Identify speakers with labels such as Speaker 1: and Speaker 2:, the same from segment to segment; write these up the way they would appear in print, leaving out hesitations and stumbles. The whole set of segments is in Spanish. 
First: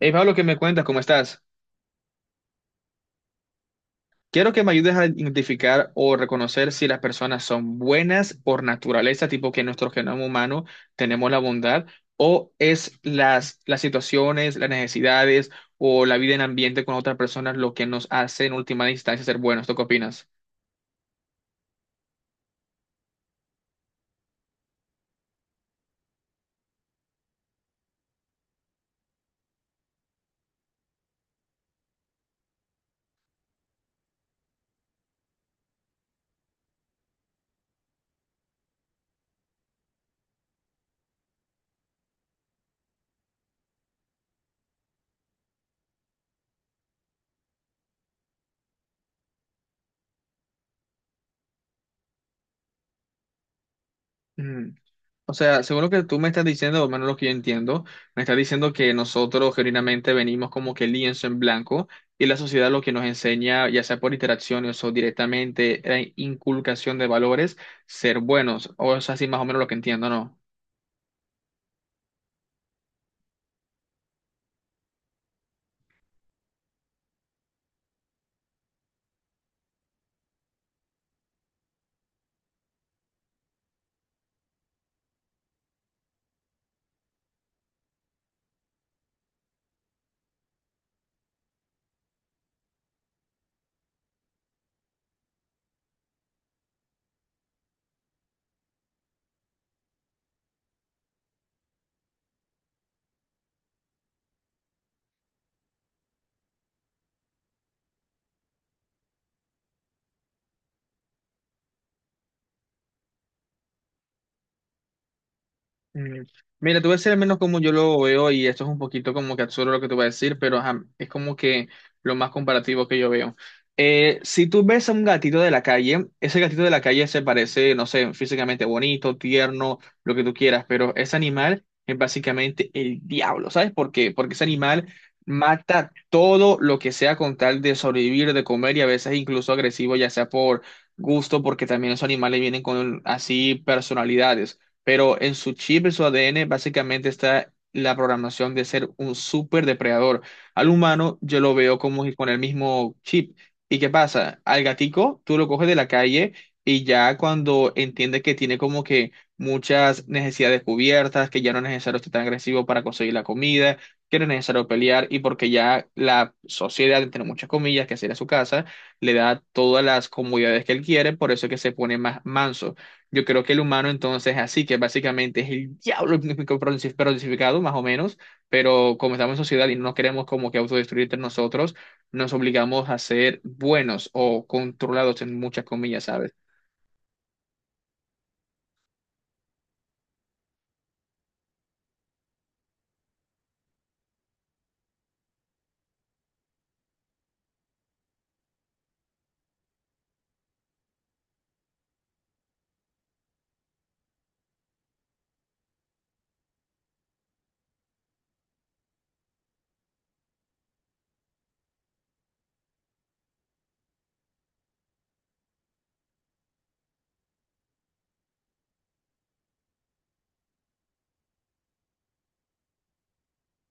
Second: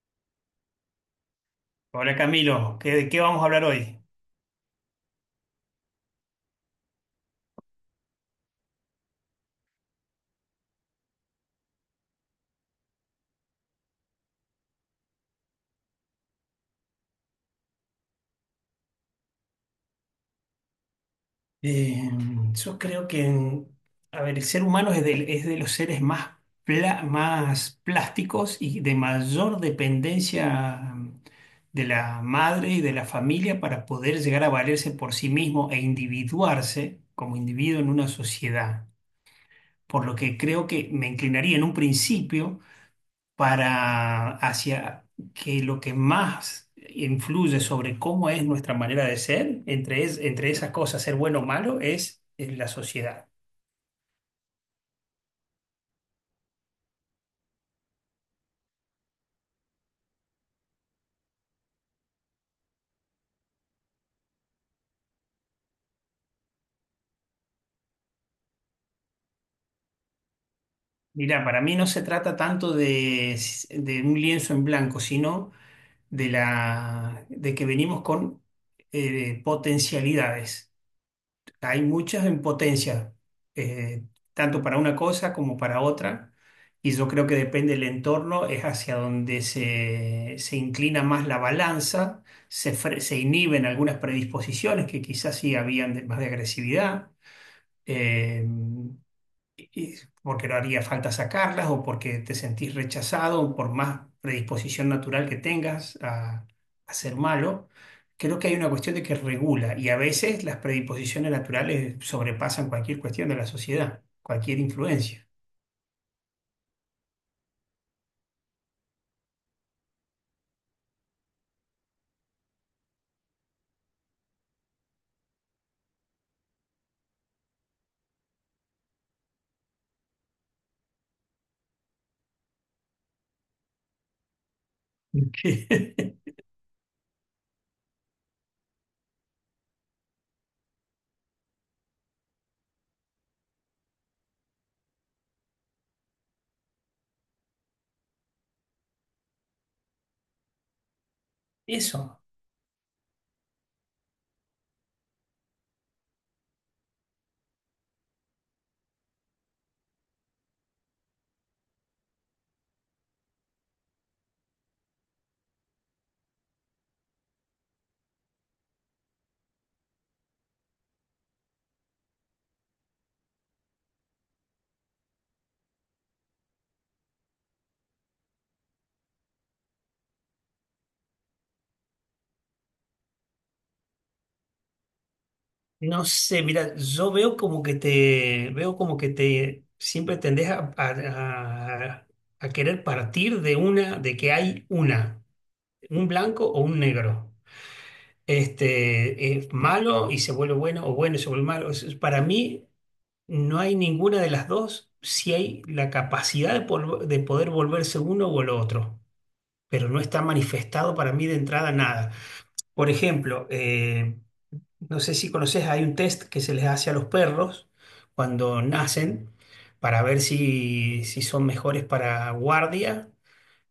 Speaker 1: Hey Pablo, ¿qué me cuentas? ¿Cómo estás?
Speaker 2: Hola Camilo, ¿qué- ¿de qué vamos a hablar hoy?
Speaker 1: Quiero que me ayudes a identificar o reconocer si las personas son buenas por naturaleza, tipo que en nuestro genoma humano tenemos la bondad, o es las situaciones, las necesidades o la vida en ambiente con otras personas lo que nos hace en última instancia ser buenos. ¿Tú qué opinas?
Speaker 2: Eh, yo creo que, a ver, el ser humano es de los seres más, pla- más plásticos y de mayor dependencia de la madre y de la familia para poder llegar a valerse por sí mismo e individuarse como individuo en una sociedad. Por lo que creo que me inclinaría en un principio para hacia que lo que más influye sobre cómo es nuestra manera de ser, entre, es- entre esas cosas, ser bueno o malo, es la sociedad.
Speaker 1: Mm. O sea, según lo que tú me estás diciendo, o menos lo que yo entiendo, me estás diciendo que nosotros genuinamente venimos como que lienzo en blanco y la sociedad lo que nos enseña, ya sea por interacciones o directamente la inculcación de valores, ser buenos. O es así más o menos lo que entiendo, ¿no?
Speaker 2: Mira, para mí no se trata tanto de un lienzo en blanco, sino de la, de que venimos con potencialidades. Hay muchas en potencia, eh, tanto para una cosa como para otra, y yo creo que depende del entorno, es hacia donde se inclina más la balanza, se, fre- se inhiben algunas predisposiciones que quizás sí habían de- más de agresividad. Eh, y- porque no haría falta sacarlas o porque te sentís rechazado o por más predisposición natural que tengas a ser malo, creo que hay una cuestión de que regula y a veces las predisposiciones naturales sobrepasan cualquier cuestión de la sociedad, cualquier influencia.
Speaker 1: Mm, mira, te voy a decir al menos como yo lo veo y esto es un poquito como que absurdo lo que te voy a decir, pero ajá, es como que lo más comparativo que yo veo. Si tú ves a un gatito de la calle, ese gatito de la calle se parece, no sé, físicamente bonito, tierno, lo que tú quieras, pero ese animal es básicamente el diablo, ¿sabes por qué? Porque ese animal mata todo lo que sea con tal de sobrevivir, de comer y a veces incluso agresivo, ya sea por gusto, porque también esos animales vienen con así personalidades, pero en su chip, en su ADN, básicamente está la programación de ser un super depredador. Al humano yo lo veo como si
Speaker 2: Eso,
Speaker 1: con el mismo chip. ¿Y qué pasa? Al gatico tú lo coges de la calle y ya cuando entiende que tiene como que muchas necesidades cubiertas, que ya no es necesario estar tan agresivo para conseguir la comida, que no es necesario pelear y porque ya la sociedad, entre muchas comillas, que sería su casa, le da todas las comodidades que él quiere, por eso es que se pone más manso. Yo creo que el humano entonces es así, que básicamente es el diablo crucificado, más o menos, pero como estamos en sociedad y no nos queremos como que autodestruir entre nosotros, nos obligamos a ser buenos o controlados en muchas comillas,
Speaker 2: no
Speaker 1: ¿sabes?
Speaker 2: sé, mira, yo veo como que te, veo como que te, siempre tendés a- a querer partir de una, de que hay una, un blanco o un negro. Este, es malo y se vuelve bueno, o bueno y se vuelve malo. Es- para mí no hay ninguna de las dos si hay la capacidad de, polvo- de poder volverse uno o el otro, pero no está manifestado para mí de entrada nada. Por ejemplo, no sé si conoces, hay un test que se les hace a los perros cuando nacen para ver si, si son mejores para guardia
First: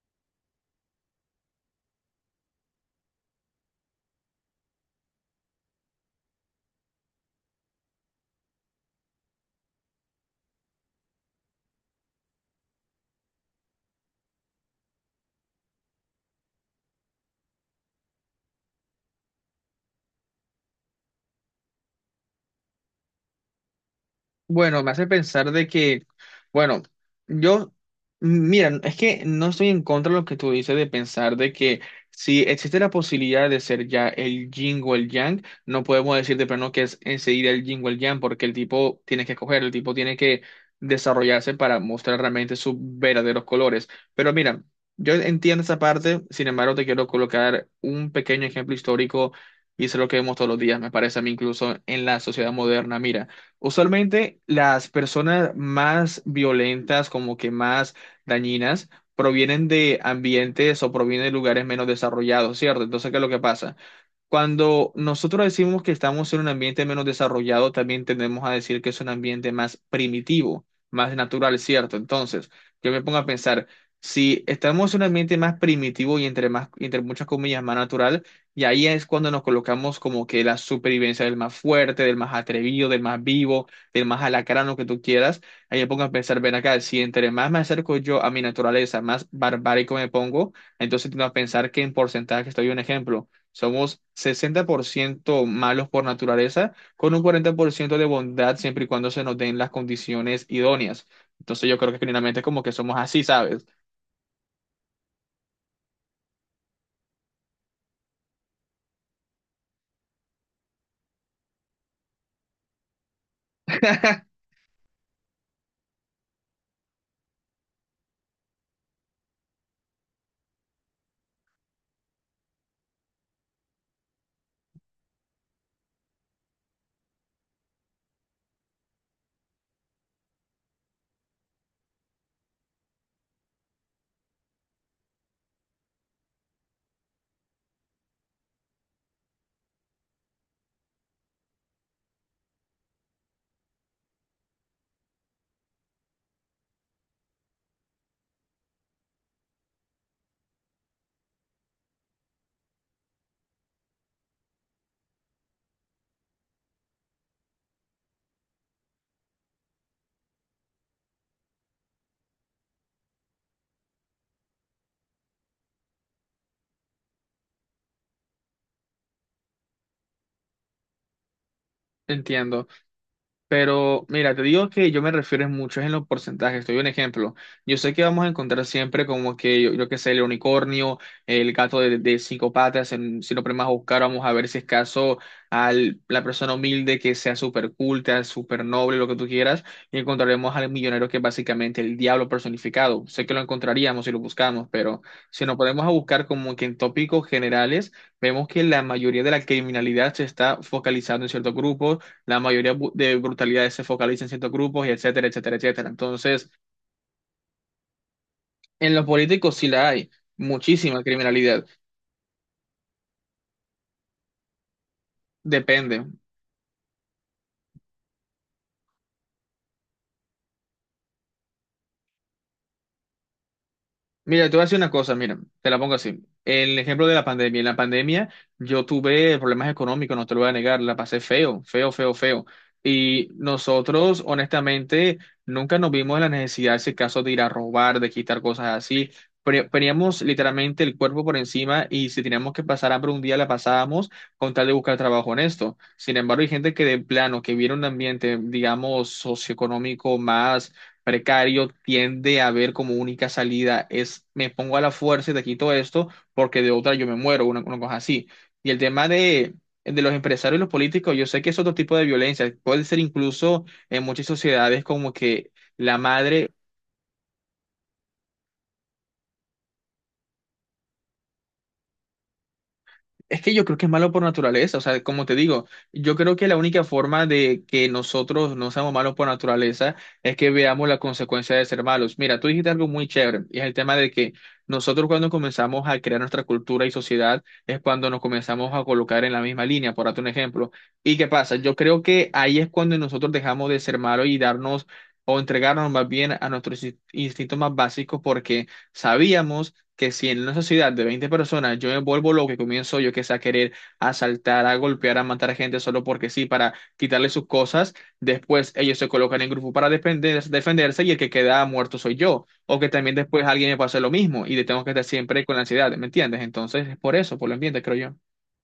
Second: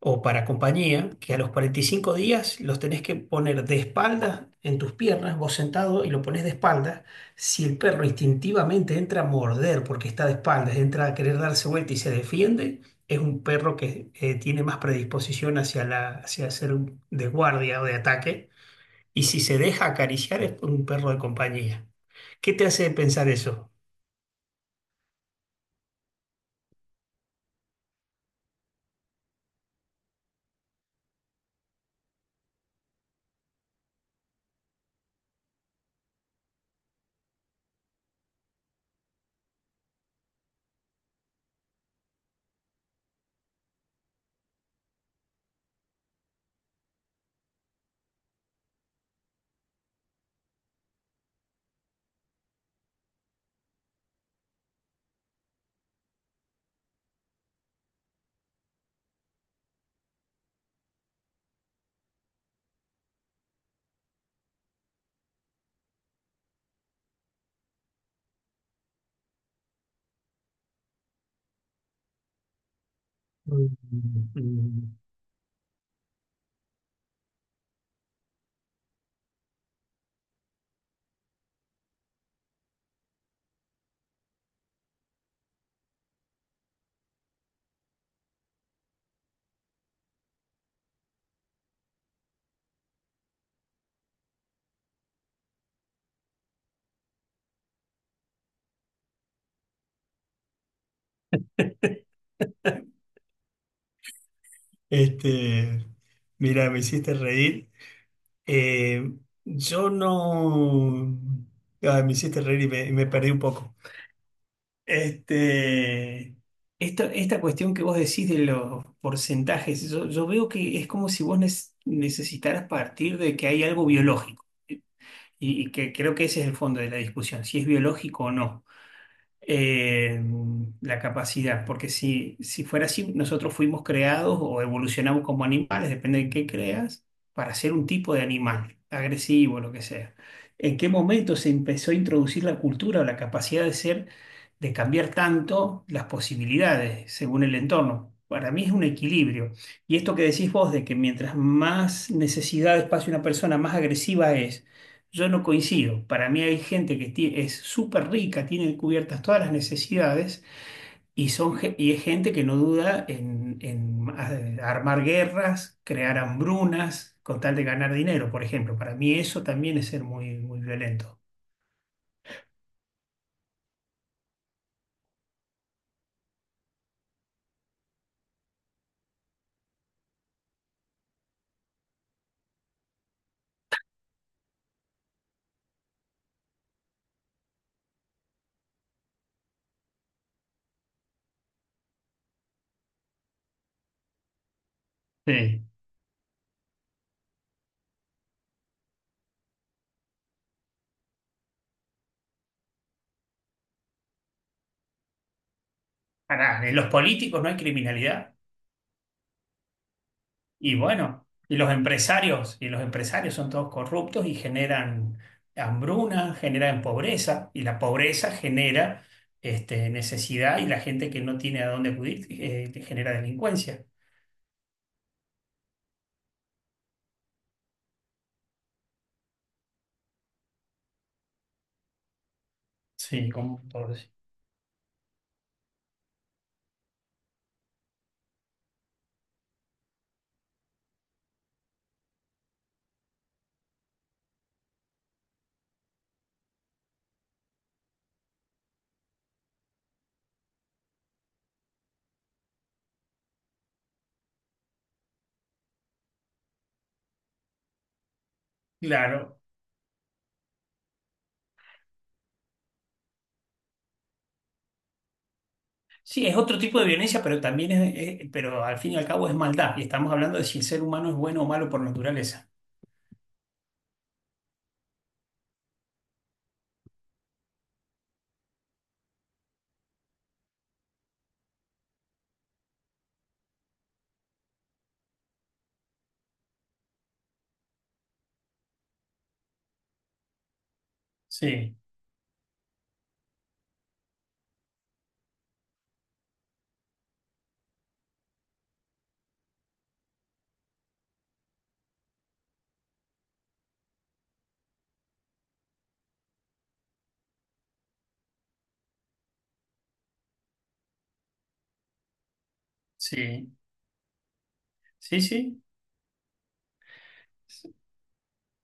Speaker 2: o para compañía, que a los 45 días los tenés que poner de espaldas en tus piernas, vos sentado y lo pones de espaldas. Si el perro instintivamente entra a morder porque está de espaldas, entra a querer darse vuelta y se defiende, es un perro que tiene más predisposición hacia la, hacia ser un- de guardia o de ataque. Y si se deja acariciar es un perro de compañía. ¿Qué te hace pensar eso?
Speaker 1: Bueno, me hace pensar de que, bueno, yo, mira, es que no estoy en contra de lo que tú dices de pensar de que si existe la posibilidad de ser ya el yin o el yang, no podemos decir de plano que es enseguida el yin o el yang, porque el tipo tiene que escoger, el tipo tiene que desarrollarse para mostrar realmente sus verdaderos colores. Pero mira, yo entiendo esa parte, sin embargo, te quiero colocar un pequeño ejemplo histórico y eso es lo que vemos todos los días, me parece a mí incluso en la sociedad moderna. Mira. Usualmente las personas más violentas, como que más dañinas, provienen de ambientes o provienen de lugares menos desarrollados, ¿cierto? Entonces, ¿qué es lo que pasa? Cuando nosotros decimos que estamos en un ambiente menos desarrollado, también tendemos a decir que es un ambiente más primitivo, más natural, ¿cierto? Entonces, yo me pongo a pensar,
Speaker 2: Mm,
Speaker 1: si estamos
Speaker 2: mm.
Speaker 1: en un ambiente más primitivo y entre más, entre muchas comillas, más natural, y ahí es cuando nos colocamos como que la supervivencia del más fuerte, del más atrevido, del más vivo, del más alacrán, lo que tú quieras, ahí me pongo a pensar, ven acá, si entre más me acerco yo a mi naturaleza, más barbárico me pongo, entonces tengo a pensar que en porcentaje estoy un ejemplo somos 60% malos por naturaleza, con un 40% de bondad siempre y cuando se nos den las condiciones idóneas. Entonces yo creo que generalmente como que somos así, ¿sabes?
Speaker 2: Este, mira, me hiciste reír. Eh, yo no... Ay, me hiciste reír y me perdí un poco. Este, esta cuestión que vos decís de los porcentajes, yo veo que es como si vos nes- necesitaras partir de que hay algo biológico. Y que creo que ese es el fondo de la discusión, si es biológico o no eh, la capacidad, porque si, si fuera así, nosotros fuimos creados o evolucionamos como animales, depende de qué creas, para ser un tipo de animal, agresivo, lo que sea. ¿En qué momento se empezó a introducir la cultura o la capacidad de ser, de cambiar tanto las posibilidades según el entorno? Para mí es un equilibrio. Y esto que decís vos, de que mientras más necesidad de espacio una persona, más agresiva es, yo no coincido. Para mí hay gente que ti- es súper rica, tiene cubiertas todas las necesidades y, son, ge- y es gente que no duda en a- armar guerras, crear hambrunas con tal de ganar dinero, por ejemplo. Para mí eso también es ser muy, muy violento.
Speaker 1: Entiendo. Pero mira, te digo que yo me refiero es mucho es en los porcentajes. Te doy un ejemplo. Yo sé que vamos a encontrar siempre como que, yo qué sé, el unicornio, el gato de cinco patas. Si lo ponemos a buscar, vamos a ver si es caso a la persona humilde que sea súper culta, súper noble, lo que tú quieras. Y encontraremos al millonero que es básicamente el diablo personificado. Sé que lo encontraríamos si lo buscamos, pero si nos
Speaker 2: Sí.
Speaker 1: ponemos a buscar como que en tópicos generales, vemos que la mayoría de la criminalidad se está focalizando en ciertos grupos, la mayoría de brutalidades se focalizan en ciertos grupos y etcétera, etcétera, etcétera. Entonces,
Speaker 2: Pará, en los políticos no hay criminalidad.
Speaker 1: en los políticos sí la hay,
Speaker 2: Y
Speaker 1: muchísima
Speaker 2: bueno,
Speaker 1: criminalidad.
Speaker 2: y los empresarios son todos corruptos y generan
Speaker 1: Depende.
Speaker 2: hambruna, generan pobreza, y la pobreza genera este, necesidad y la gente que no tiene a dónde acudir genera delincuencia.
Speaker 1: Mira, te voy a decir una cosa, mira, te la pongo así. El ejemplo de la pandemia. En la pandemia yo tuve problemas económicos, no te lo voy a negar, la pasé feo, feo, feo, feo. Y
Speaker 2: Sí, como todos.
Speaker 1: nosotros, honestamente, nunca nos vimos en la necesidad, ese caso, de ir a robar, de quitar cosas así. Poníamos literalmente el cuerpo por encima y si teníamos que pasar hambre un día, la pasábamos con tal de buscar trabajo honesto. Sin embargo, hay gente que de plano, que viene un ambiente, digamos, socioeconómico más precario, tiende a ver como única salida es me pongo a la fuerza y te quito esto porque de otra yo me muero, una cosa así. Y el tema
Speaker 2: Claro.
Speaker 1: de los empresarios y los políticos, yo sé que es otro tipo de violencia, puede ser incluso en muchas sociedades como que la
Speaker 2: Sí, es
Speaker 1: madre.
Speaker 2: otro tipo de violencia, pero también es- pero al fin y al cabo es maldad. Y estamos hablando de si el ser humano es bueno o malo por naturaleza.
Speaker 1: Es que yo creo que es malo por naturaleza, o sea, como te digo, yo creo que la única forma de que nosotros no seamos malos por naturaleza es que veamos la consecuencia de ser malos. Mira, tú dijiste algo muy chévere, y es el tema de que nosotros cuando comenzamos a crear nuestra cultura y sociedad es cuando nos comenzamos a colocar en la misma línea, por darte un ejemplo. ¿Y qué pasa? Yo
Speaker 2: Sí,
Speaker 1: creo que ahí es cuando nosotros dejamos de ser malos y darnos... o entregarnos más bien a nuestros instintos más básicos porque sabíamos que si en una sociedad de 20 personas yo me vuelvo loco y comienzo yo que sé a querer asaltar, a golpear, a matar a gente solo porque sí, para quitarle sus cosas, después ellos se colocan en grupo para defenderse y el que queda muerto soy yo, o que también después
Speaker 2: sí,
Speaker 1: alguien me pase lo mismo y le tengo que estar
Speaker 2: sí,
Speaker 1: siempre con la
Speaker 2: sí.
Speaker 1: ansiedad, ¿me entiendes? Entonces es por eso, por el ambiente, creo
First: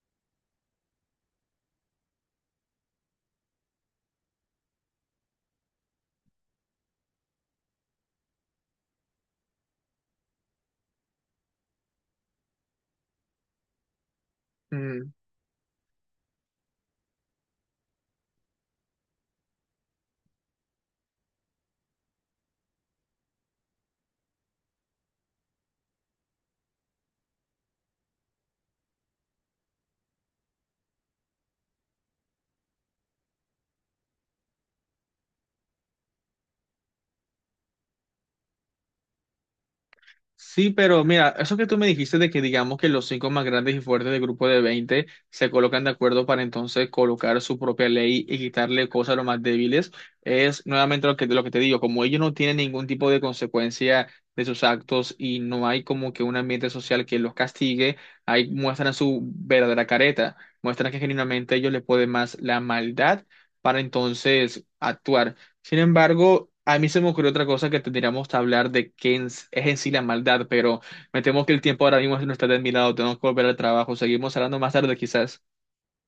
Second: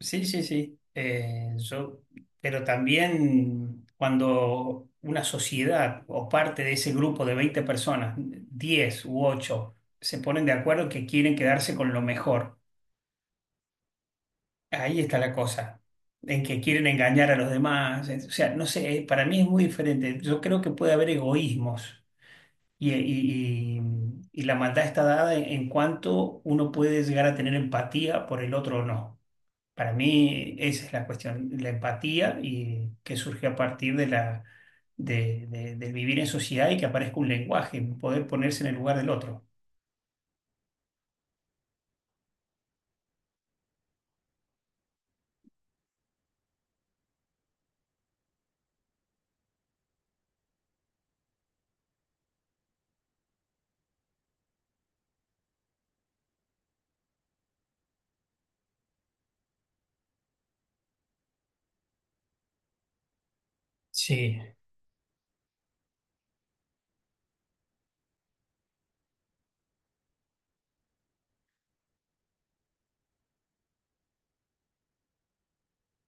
Speaker 2: Sí, sí, sí. Pero también cuando una sociedad o parte de ese grupo de 20 personas, 10 u 8 se ponen de acuerdo que quieren quedarse con lo mejor, ahí
Speaker 1: yo.
Speaker 2: está la cosa, en que quieren engañar a los demás. O sea, no sé, para mí es muy diferente. Yo creo que puede haber egoísmos y, y- y- y la maldad está dada en cuanto uno puede llegar a tener empatía por el otro o no. Para mí esa es la cuestión, la empatía y que surge a partir de la, de- del vivir en sociedad y que aparezca un lenguaje, poder ponerse en el lugar del otro.
Speaker 1: Sí, pero mira, eso que tú me dijiste de que digamos que los cinco más grandes y fuertes del grupo de 20 se colocan de acuerdo para entonces colocar su propia ley y quitarle cosas a los más débiles, es nuevamente lo que te digo, como ellos no tienen ningún tipo de consecuencia de sus actos y no hay como que un ambiente social que los castigue, ahí muestran su verdadera careta, muestran que genuinamente a ellos les puede más la maldad para
Speaker 2: Sí,
Speaker 1: entonces actuar. Sin embargo, a mí se me ocurrió otra cosa que tendríamos que hablar de qué es en sí la maldad, pero me temo que el tiempo ahora mismo no está de mi lado, tengo que volver al trabajo, seguimos hablando más tarde quizás.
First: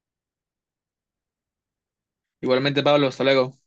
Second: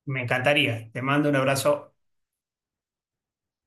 Speaker 2: me encantaría. Te mando un abrazo.
Speaker 1: Igualmente, Pablo, hasta luego.